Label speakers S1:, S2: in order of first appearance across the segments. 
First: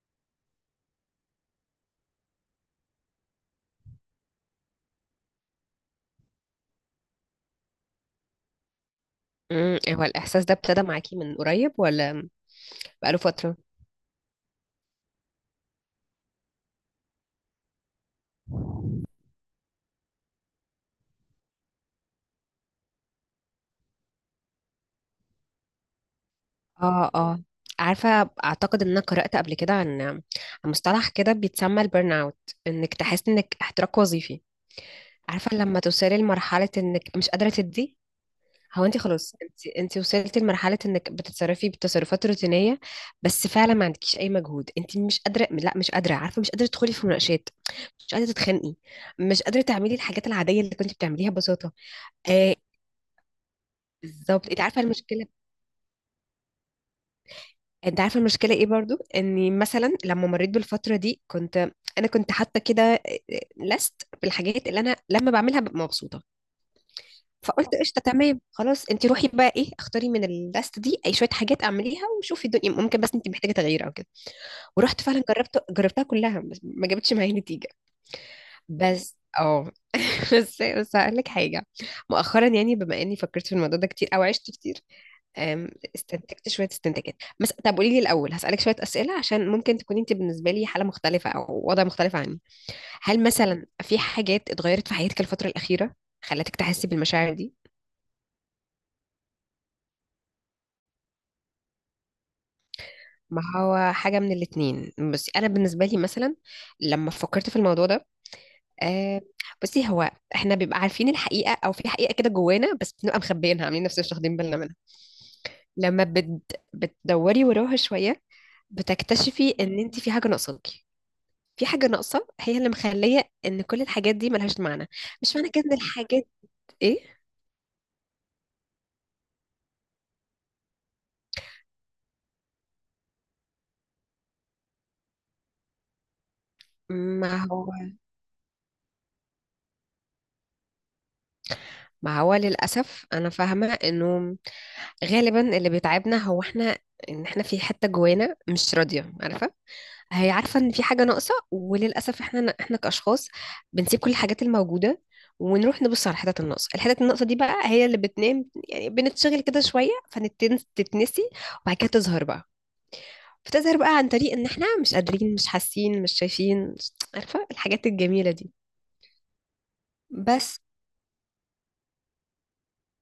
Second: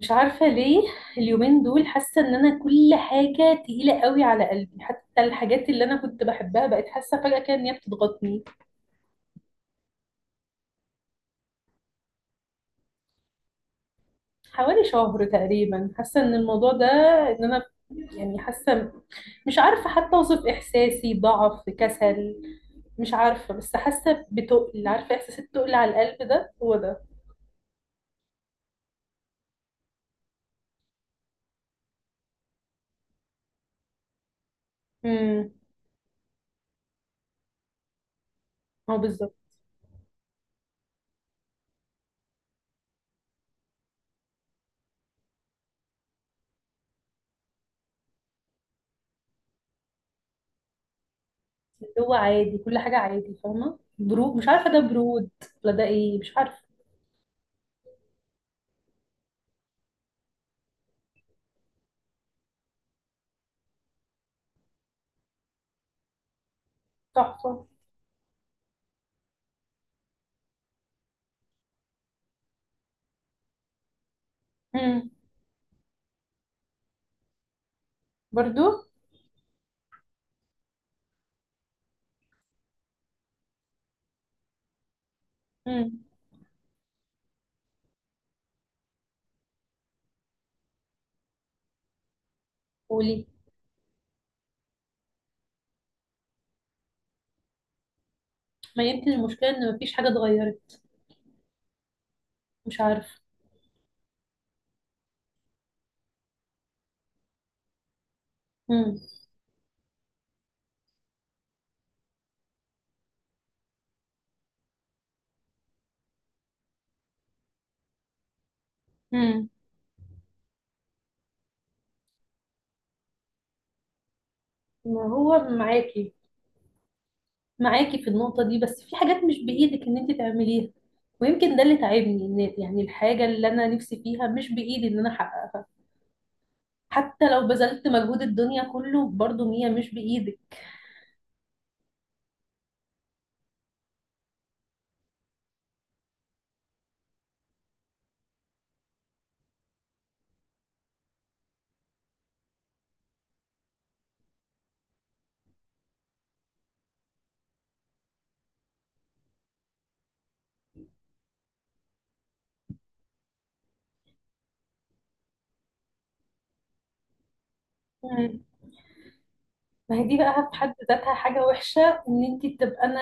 S1: مش عارفة ليه. اليومين دول حاسة ان انا كل حاجة تقيلة قوي على قلبي، حتى الحاجات اللي انا كنت بحبها بقت حاسة فجأة كده ان هي بتضغطني.
S2: هو الإحساس ده ابتدى معاكي من قريب ولا بقاله فترة؟
S1: حوالي شهر تقريبا حاسة ان الموضوع ده، ان انا يعني حاسة، مش عارفة حتى اوصف احساسي، ضعف، كسل، مش عارفة، بس حاسة بتقل، عارفة احساس التقل على القلب ده، هو ده.
S2: اه، اه، عارفة، أعتقد إن أنا قرأت قبل كده عن مصطلح كده بيتسمى البرن أوت، إنك تحس إنك احتراق وظيفي.
S1: امم.
S2: عارفة لما توصلي لمرحلة إنك مش قادرة تدي، هو
S1: هو
S2: أنت
S1: بالظبط.
S2: خلاص أنت وصلتي لمرحلة إنك بتتصرفي بتصرفات روتينية، بس فعلا ما عندكيش أي مجهود، أنت مش قادرة، لا مش قادرة، عارفة مش قادرة تدخلي في مناقشات، مش قادرة تتخانقي، مش قادرة تعملي الحاجات العادية اللي كنت بتعمليها ببساطة.
S1: اللي هو
S2: آه،
S1: عادي، كل حاجة عادي، فاهمة، برود، مش
S2: بالظبط أنت
S1: عارفة ده
S2: عارفة المشكلة.
S1: برود ولا ده ايه، مش عارفة.
S2: انت عارفه المشكله ايه؟ برضو اني مثلا لما مريت بالفتره دي انا كنت حاطه كده لست بالحاجات اللي انا لما بعملها ببقى مبسوطه،
S1: تحفة.
S2: فقلت قشطه، تمام، خلاص انت روحي بقى، ايه، اختاري من اللست دي اي شويه حاجات اعمليها وشوفي الدنيا، ممكن بس انت محتاجه تغيير او كده. ورحت
S1: امم.
S2: فعلا جربتها كلها بس ما جابتش معايا نتيجه.
S1: برضو.
S2: بس بس هقول لك حاجه. مؤخرا يعني بما اني فكرت في الموضوع ده كتير او عشت كتير،
S1: امم.
S2: استنتجت شوية استنتاجات. بس طب قولي لي الأول، هسألك شوية أسئلة عشان ممكن تكوني أنت بالنسبة لي حالة مختلفة أو وضع مختلف عني. هل
S1: قولي.
S2: مثلا في حاجات اتغيرت في حياتك الفترة الأخيرة خلتك تحسي بالمشاعر دي؟
S1: ما يمكن المشكلة ان مفيش حاجة اتغيرت، مش عارفة.
S2: ما هو حاجة من الاتنين، بس أنا بالنسبة لي مثلا لما فكرت في الموضوع ده،
S1: امم.
S2: أه، بصي هو احنا بيبقى عارفين الحقيقة أو في حقيقة كده جوانا، بس بنبقى مخبيينها عاملين نفسنا مش واخدين بالنا منها. لما بت... بتدوري وراها شوية
S1: امم.
S2: بتكتشفي إن أنت في حاجة ناقصاكي، في حاجة ناقصة هي اللي مخلية ان كل الحاجات دي ملهاش معنى.
S1: ما
S2: مش
S1: هو
S2: معنى كده ان
S1: معاكي،
S2: الحاجات ايه،
S1: معاكي في النقطة دي، بس في حاجات مش بإيدك ان انت تعمليها. ويمكن ده اللي تعبني، ان يعني الحاجة اللي انا نفسي فيها مش بإيدي ان انا احققها.
S2: ما
S1: حتى لو
S2: هو
S1: بذلت مجهود الدنيا كله، برضو هي مش بإيدك.
S2: ما هو للأسف أنا فاهمة إنه غالبا اللي بيتعبنا هو إحنا، إن إحنا في حتة جوانا مش راضية، عارفة هي عارفة إن في حاجة ناقصة. وللأسف إحنا كأشخاص بنسيب كل الحاجات الموجودة ونروح نبص على الحتت الناقصة. الحتت الناقصة دي بقى هي اللي بتنام، يعني بنتشغل كده شوية فتتنسي، وبعد كده تظهر بقى، بتظهر بقى عن طريق ان احنا مش قادرين، مش حاسين، مش شايفين، عارفة الحاجات الجميلة دي.
S1: ما هي دي بقى في
S2: بس
S1: حد ذاتها حاجة وحشة، ان انت تبقى انا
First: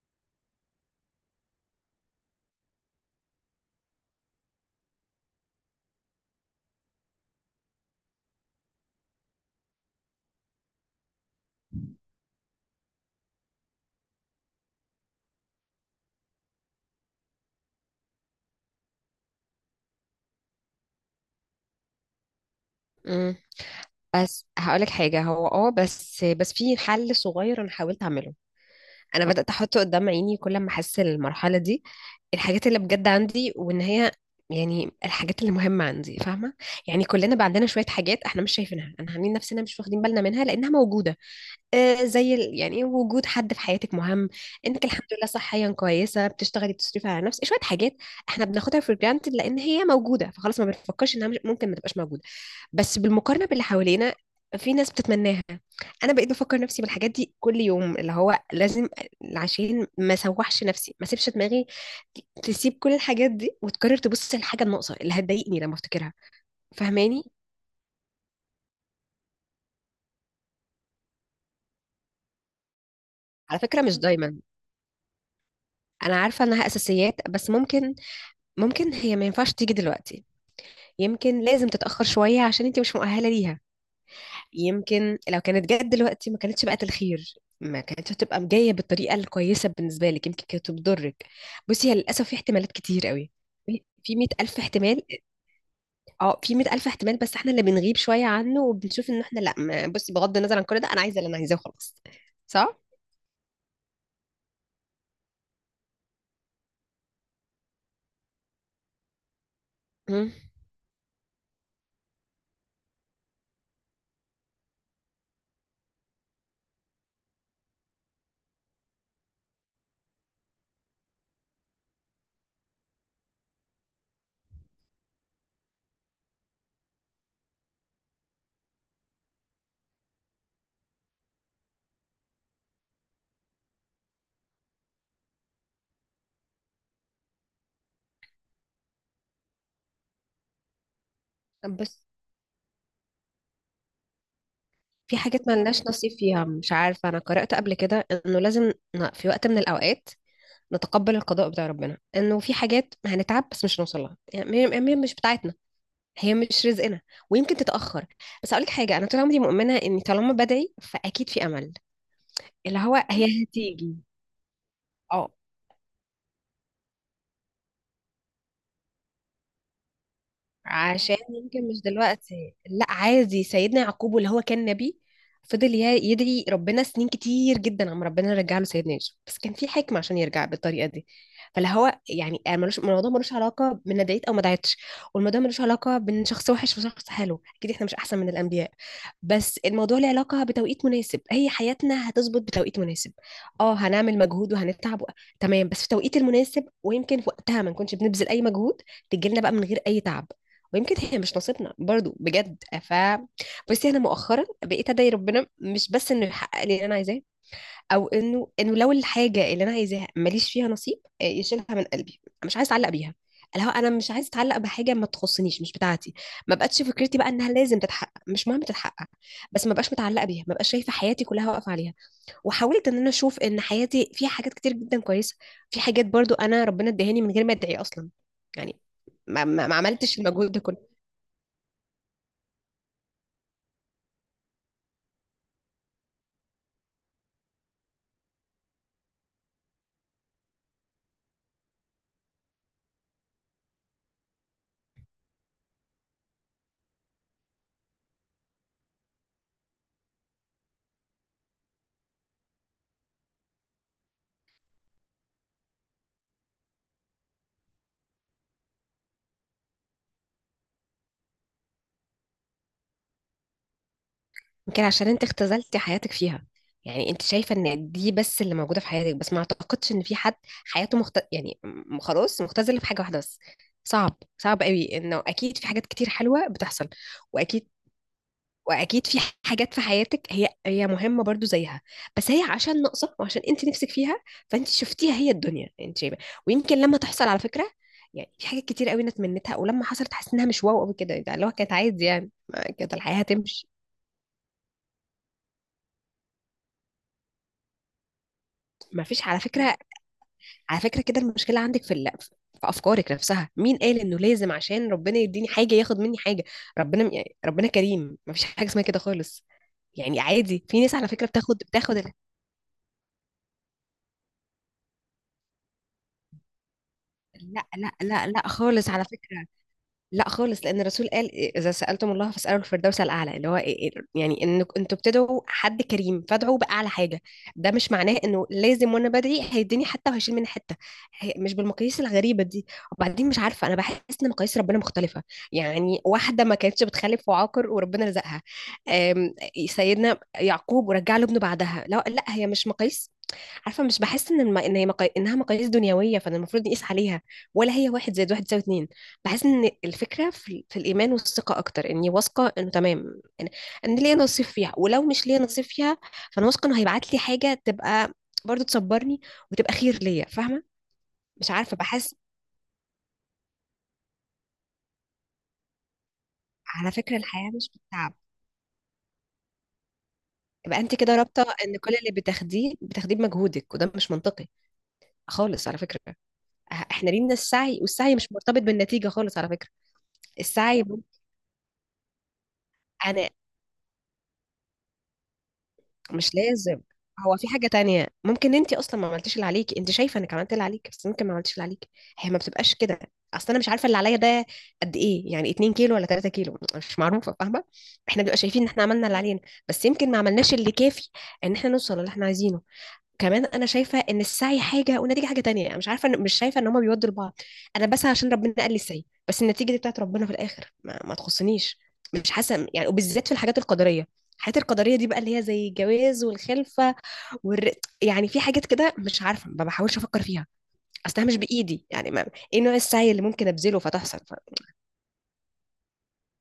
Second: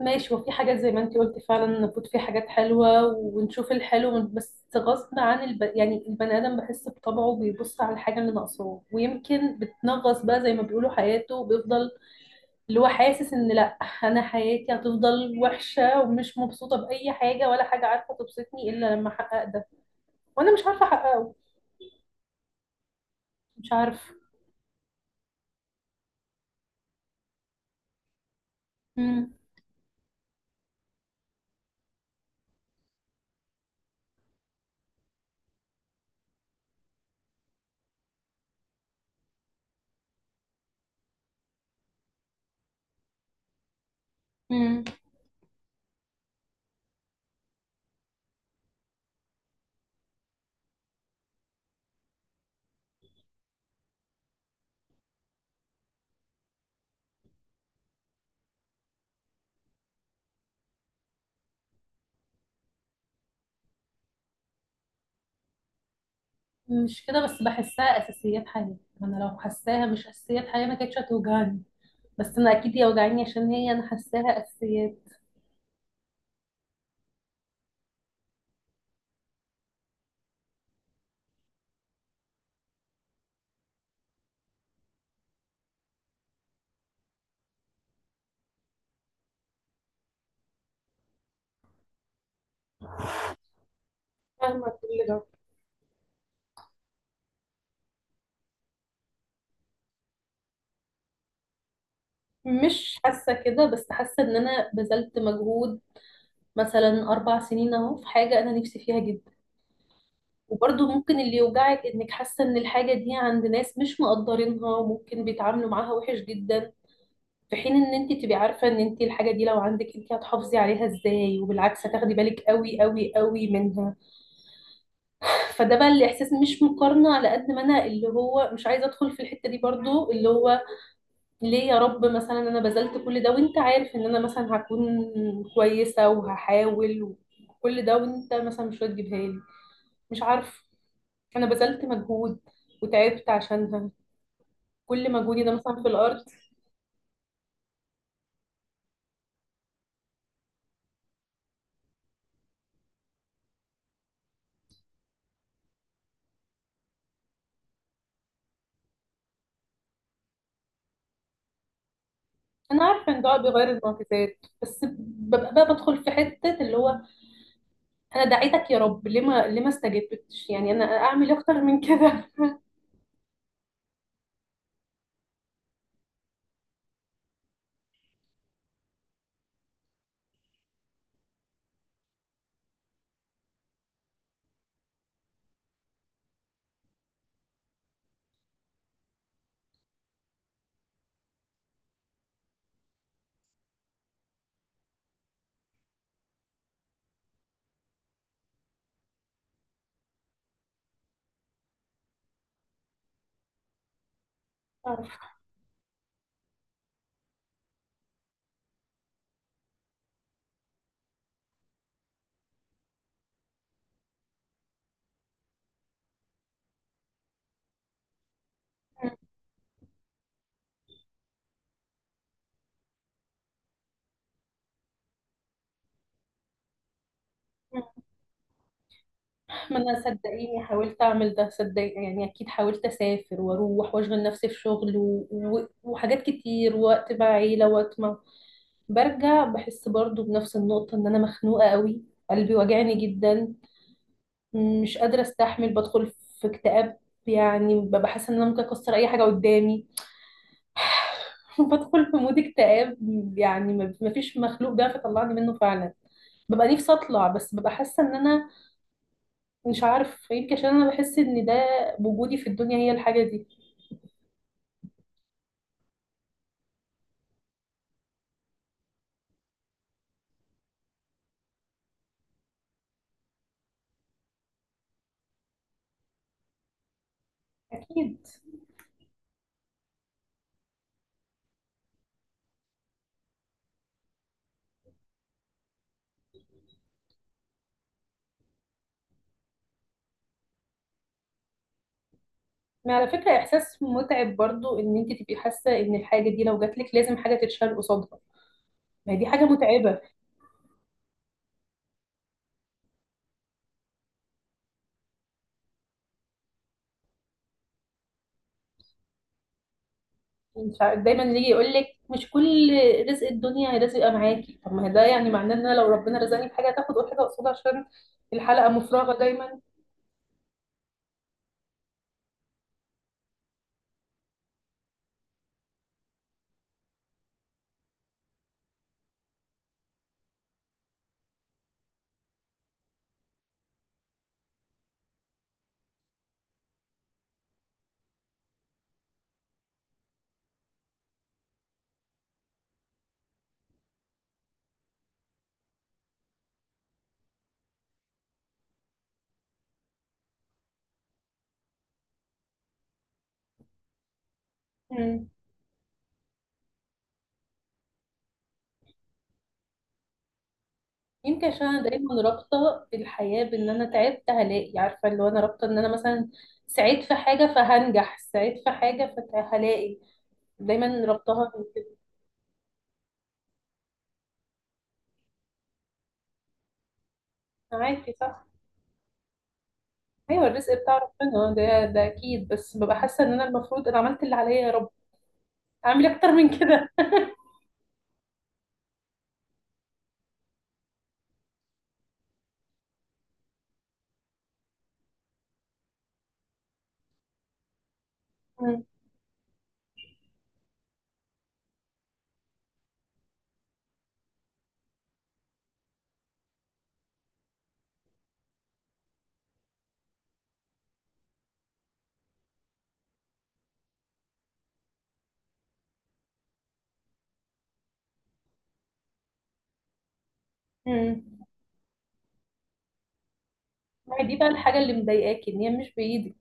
S1: ماشي، وفي حاجات زي ما انت قلتي، فعلا المفروض في حاجات حلوة ونشوف الحلو، بس غصب عن يعني البني ادم بحس بطبعه بيبص على الحاجة اللي ناقصاه، ويمكن بتنغص بقى زي ما بيقولوا حياته، وبيفضل اللي هو حاسس ان لا، انا حياتي هتفضل وحشة ومش مبسوطة بأي حاجة، ولا حاجة عارفة تبسطني الا لما احقق ده. وانا مش عارفة احققه.
S2: مم.
S1: مش عارفة.
S2: بس هقولك حاجة، هو بس في حل صغير انا حاولت اعمله، انا بدأت احطه قدام عيني كل ما احس المرحلة دي الحاجات اللي بجد عندي، وان هي يعني الحاجات اللي مهمة عندي، فاهمة؟ يعني كلنا بقى عندنا شوية حاجات احنا مش شايفينها، انا عاملين نفسنا مش واخدين بالنا منها لانها موجودة. آه، يعني إيه وجود حد في حياتك مهم،
S1: امم.
S2: انك الحمد لله صحيا كويسه، بتشتغلي، بتصرفي على نفسك شويه حاجات. احنا بناخدها في جرانتد لان هي موجوده فخلاص، ما بنفكرش انها ممكن ما تبقاش موجوده. بس بالمقارنه باللي حوالينا في ناس بتتمناها. انا بقيت بفكر نفسي بالحاجات دي كل يوم، اللي هو لازم عشان ما سوحش نفسي، ما سيبش دماغي تسيب كل الحاجات دي وتقرر تبص للحاجه الناقصه اللي هتضايقني لما افتكرها.
S1: مش
S2: فاهماني؟
S1: كده، بس بحسها اساسيات حياه. انا لو حساها مش اساسيات حياه ما كانتش هتوجعني، بس انا اكيد هي وجعاني عشان
S2: على
S1: هي
S2: فكره
S1: انا
S2: مش دايما،
S1: حساها اساسيات.
S2: انا عارفه انها اساسيات، بس ممكن هي ما ينفعش تيجي دلوقتي. يمكن لازم تتأخر شوية عشان انت مش مؤهلة ليها، يمكن لو كانت جت دلوقتي ما كانتش بقت الخير، ما كانتش هتبقى جاية بالطريقة الكويسة بالنسبة لك، يمكن كانت بتضرك. بصي هي للأسف في احتمالات كتير قوي، في 100 ألف
S1: فاهمه
S2: احتمال،
S1: كل ده.
S2: اه، في 100 ألف احتمال، بس احنا اللي بنغيب شوية عنه وبنشوف ان احنا لا، بصي بغض النظر عن كل ده انا عايزة اللي انا عايزاه وخلاص. صح؟
S1: مش حاسه كده، بس حاسه ان انا بذلت مجهود، مثلا 4 سنين اهو في حاجه انا نفسي فيها جدا.
S2: مم.
S1: وبرضه ممكن اللي يوجعك انك حاسه ان الحاجه دي عند ناس مش مقدرينها، وممكن بيتعاملوا معاها وحش جدا، في حين ان انت تبقي عارفه ان انت الحاجه دي لو عندك انت هتحافظي عليها ازاي، وبالعكس هتاخدي بالك قوي قوي قوي منها. فده بقى الاحساس، مش مقارنه، على قد ما انا اللي هو مش عايزه ادخل في الحته دي، برضو اللي هو، ليه يا رب مثلا انا بذلت كل ده، وانت عارف ان انا مثلا هكون كويسه وهحاول، وكل ده وانت مثلا مش هتجيبها لي؟ مش عارف. انا
S2: طب
S1: بذلت
S2: بس
S1: مجهود وتعبت عشانها، كل
S2: في
S1: مجهودي
S2: حاجات
S1: ده
S2: ما
S1: مثلا في
S2: لناش نصيب
S1: الارض.
S2: فيها، مش عارفة، أنا قرأت قبل كده إنه لازم في وقت من الأوقات نتقبل القضاء بتاع ربنا، انه في حاجات هنتعب بس مش هنوصل لها، يعني هي مش بتاعتنا، هي مش رزقنا، ويمكن تتأخر. بس اقول لك حاجة، انا طول عمري مؤمنة اني طالما بدعي فاكيد في امل، اللي
S1: انا
S2: هو
S1: عارفه ان ده
S2: هي
S1: بيغير
S2: هتيجي.
S1: المعجزات، بس
S2: اه،
S1: ببقى بقى بدخل في حته اللي هو، انا دعيتك يا رب، ليه ما استجبتش، يعني انا
S2: عشان
S1: اعمل إيه اكتر
S2: يمكن
S1: من
S2: مش
S1: كده؟
S2: دلوقتي. لا عادي، سيدنا يعقوب واللي هو كان نبي فضل يدعي ربنا سنين كتير جدا، عم ربنا يرجع له سيدنا يوسف، بس كان في حكمة عشان يرجع بالطريقة دي. فلا هو يعني ملوش، الموضوع ملوش علاقة بان أنا دعيت او ما دعيتش، والموضوع ملوش علاقة بان شخص وحش وشخص حلو، اكيد احنا مش احسن من الانبياء. بس الموضوع له علاقة بتوقيت مناسب، هي حياتنا هتظبط بتوقيت مناسب. اه، هنعمل مجهود وهنتعب تمام، بس في التوقيت المناسب، ويمكن في وقتها ما نكونش بنبذل اي مجهود، تجيلنا بقى من غير اي تعب. ويمكن هي مش نصيبنا برضو بجد، بصي انا مؤخرا بقيت ادعي
S1: عارفة.
S2: ربنا مش بس انه يحقق لي اللي انا عايزاه، او انه لو الحاجه اللي انا عايزاها ماليش فيها نصيب، يشيلها من قلبي، مش عايز اتعلق بيها، اللي هو انا مش عايز اتعلق بحاجه ما تخصنيش مش بتاعتي. ما بقتش فكرتي بقى انها لازم تتحقق، مش مهم تتحقق، بس ما بقاش متعلقه بيها، ما بقاش شايفه حياتي كلها واقفه عليها. وحاولت ان انا اشوف ان حياتي فيها حاجات كتير جدا كويسه، في حاجات برضو انا ربنا اداهاني من غير ما ادعي اصلا، يعني ما
S1: ما انا
S2: عملتش المجهود ده
S1: صدقيني
S2: كله.
S1: حاولت اعمل ده، صدق يعني، اكيد حاولت اسافر واروح واشغل نفسي في شغل وحاجات كتير، وقت مع عيله، وقت مع. برجع بحس برضو بنفس النقطه ان انا مخنوقه قوي، قلبي واجعني جدا، مش قادره استحمل، بدخل في اكتئاب، يعني ببقى حاسه ان انا ممكن اكسر اي حاجه قدامي. بدخل في مود اكتئاب، يعني ما فيش مخلوق بيعرف يطلعني منه فعلا. ببقى نفسي اطلع، بس ببقى حاسه ان انا مش عارف، يمكن عشان انا بحس ان ده وجودي في الدنيا، هي الحاجه دي.
S2: يمكن عشان انت اختزلتي حياتك فيها، يعني انت شايفه ان دي بس اللي موجوده في حياتك، بس ما اعتقدش ان في حد حياته خلاص مختزله في حاجه واحده بس، صعب، صعب قوي انه اكيد في حاجات كتير حلوه بتحصل، واكيد
S1: اكيد.
S2: واكيد في حاجات في حياتك هي مهمه برضو زيها، بس هي عشان ناقصه وعشان انت نفسك فيها فانت شفتيها هي الدنيا انت شايفه. ويمكن لما تحصل، على فكره يعني في حاجات كتير قوي انا اتمنيتها ولما حصلت حاسس انها مش واو قوي كده، يعني اللي هو كانت عادي، يعني كانت
S1: ما على
S2: الحياه
S1: فكره
S2: هتمشي.
S1: احساس متعب برضو، ان انت تبقي حاسه ان الحاجه دي لو جات لك لازم حاجه تتشال قصادها.
S2: ما
S1: ما هي دي
S2: فيش على
S1: حاجه
S2: فكرة.
S1: متعبه.
S2: على فكرة كده المشكلة عندك في أفكارك نفسها، مين قال إنه لازم عشان ربنا يديني حاجة ياخد مني حاجة؟ ربنا، يعني ربنا كريم، مفيش حاجة اسمها كده خالص. يعني عادي
S1: مش
S2: في ناس
S1: عارف-
S2: على
S1: دايما
S2: فكرة
S1: اللي يجي
S2: بتاخد
S1: يقول لك
S2: بتاخد ال-
S1: مش كل رزق الدنيا لازم يبقى معاكي، طب ما هي ده يعني معناه ان انا لو ربنا رزقني بحاجه هتاخد أول حاجه قصادها،
S2: لا،
S1: عشان
S2: لا، لا، لا،
S1: الحلقه
S2: خالص على
S1: مفرغه
S2: فكرة،
S1: دايما.
S2: لا خالص. لان الرسول قال اذا سالتم الله فاسالوا الفردوس الاعلى، اللي هو إيه إيه، يعني ان انتوا بتدعوا حد كريم فادعوا باعلى حاجه. ده مش معناه انه لازم وانا بدعي هيديني حته وهيشيل مني حته، مش بالمقاييس الغريبه دي. وبعدين مش عارفه، انا بحس ان مقاييس ربنا مختلفه، يعني واحده ما كانتش بتخلف وعاقر وربنا رزقها، آم، سيدنا يعقوب ورجع له ابنه بعدها. لا، لا، هي مش مقاييس، عارفه مش بحس ان انها مقاييس دنيويه فانا المفروض نقيس عليها، ولا هي واحد زائد واحد يساوي اتنين. بحس ان الفكره في الايمان والثقه، اكتر اني واثقه انه تمام، إن ليا نصيب فيها ولو مش
S1: مم.
S2: ليا نصيب فيها فانا واثقه انه هيبعت لي حاجه تبقى برضو تصبرني وتبقى خير ليا، فاهمه؟
S1: يمكن
S2: مش
S1: عشان
S2: عارفه
S1: انا دايما
S2: بحس
S1: رابطه الحياه بان انا تعبت هلاقي، عارفه اللي هو انا رابطه ان انا مثلا
S2: على
S1: سعيد في
S2: فكره الحياه
S1: حاجه
S2: مش بالتعب،
S1: فهنجح، سعيد في حاجه فهلاقي،
S2: يبقى انت
S1: دايما
S2: كده رابطه
S1: ربطها
S2: ان
S1: كده.
S2: كل اللي بتاخديه بتاخديه بمجهودك، وده مش منطقي خالص على فكره. احنا لينا السعي،
S1: معاكي
S2: والسعي مش
S1: صح.
S2: مرتبط بالنتيجه خالص على فكره.
S1: ايوه الرزق
S2: السعي
S1: بتاع ربنا، ده اكيد، بس ببقى حاسه
S2: انا
S1: ان انا المفروض انا عملت اللي عليا، يا رب اعمل اكتر
S2: مش
S1: من
S2: لازم،
S1: كده.
S2: هو في حاجة تانية، ممكن انت اصلا ما عملتيش اللي عليكي، انت شايفة انك عملت اللي عليكي بس ممكن ما عملتيش اللي عليكي، هي ما بتبقاش كده. اصل انا مش عارفة اللي عليا ده قد ايه، يعني 2 كيلو ولا 3 كيلو؟ مش معروفة، فاهمة؟ احنا بنبقى شايفين ان احنا
S1: مم.
S2: عملنا اللي علينا، بس يمكن ما عملناش اللي كافي ان احنا نوصل اللي احنا عايزينه. كمان انا شايفه ان السعي حاجه والنتيجه حاجه تانية، يعني مش عارفه، مش شايفه ان هما بيودوا لبعض. انا بسعى عشان ربنا قال لي السعي، بس النتيجه دي بتاعت ربنا في الاخر ما تخصنيش، مش حاسه يعني. وبالذات في الحاجات القدريه، الحاجات القدريه دي بقى اللي هي زي الجواز والخلفه والر... يعني في حاجات كده مش عارفه ما بحاولش افكر فيها،
S1: مم.
S2: اصلها مش بايدي، يعني ما... ايه نوع السعي اللي ممكن ابذله
S1: ما
S2: فتحصل؟
S1: هي دي بقى الحاجه اللي مضايقاكي ان هي مش بايدك.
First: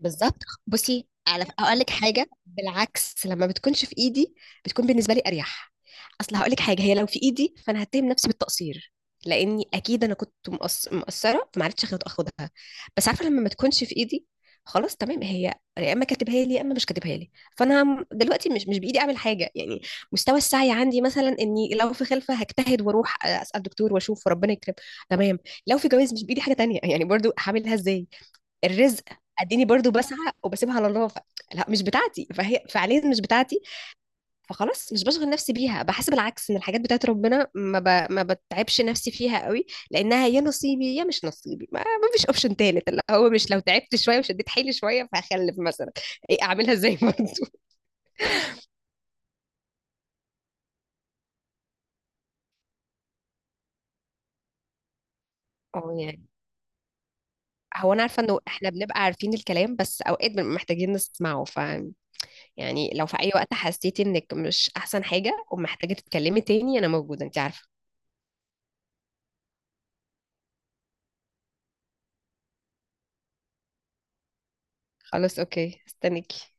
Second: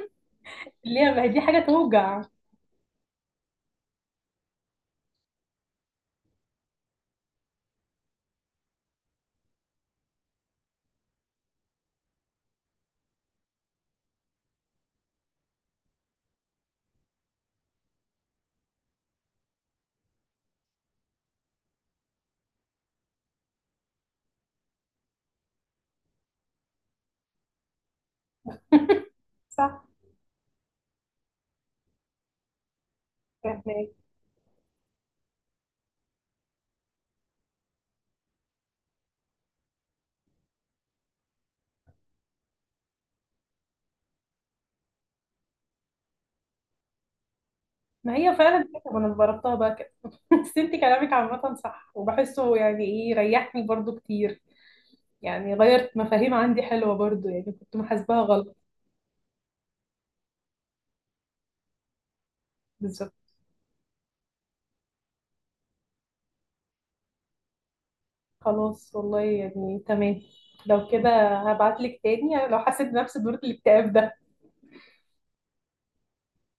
S2: بالظبط،
S1: اللي
S2: بصي
S1: هي ما هي دي حاجه
S2: هقول لك
S1: توجع.
S2: حاجه، بالعكس لما بتكونش في ايدي بتكون بالنسبه لي اريح. اصل هقول لك حاجه، هي لو في ايدي فانا هتهم نفسي بالتقصير، لاني اكيد انا كنت مقصره فما عرفتش اخدها، بس عارفه لما ما تكونش في ايدي خلاص تمام، هي يا اما كاتبها لي يا اما مش كاتبها لي، فانا دلوقتي مش بايدي اعمل حاجه يعني. مستوى السعي عندي مثلا اني لو في خلفه هجتهد واروح اسال دكتور واشوف وربنا يكرم، تمام. لو في جواز مش بايدي حاجه تانية، يعني برضو هعملها ازاي؟ الرزق اديني
S1: صح.
S2: برضو بسعى وبسيبها على الله لا مش بتاعتي، فهي فعليا مش بتاعتي
S1: فاهمك.
S2: فخلاص مش بشغل نفسي بيها. بحس بالعكس ان الحاجات بتاعت ربنا ما بتعبش نفسي فيها قوي، لانها يا نصيبي يا مش نصيبي، ما فيش اوبشن تالت، اللي هو مش لو تعبت شويه وشديت حيلي شويه فهخلف مثلا، ايه اعملها ازاي برضو.
S1: ما هي فعلا كده، وانا جربتها بقى كده. بس انت كلامك عامة صح وبحسه، يعني ايه ريحني برضو كتير، يعني
S2: اه
S1: غيرت
S2: يعني
S1: مفاهيم عندي حلوة برضو، يعني كنت
S2: هو انا
S1: محاسباها
S2: عارفه انه
S1: غلط.
S2: احنا بنبقى عارفين الكلام، بس اوقات بنبقى محتاجين نسمعه، يعني لو في اي
S1: بالظبط.
S2: وقت حسيتي انك مش احسن حاجه ومحتاجه تتكلمي تاني انا موجوده، انت عارفه.
S1: خلاص والله يعني، تمام لو كده. هبعتلك تاني لو حسيت بنفس دورة الاكتئاب ده.
S2: خلاص اوكي، استنيكي.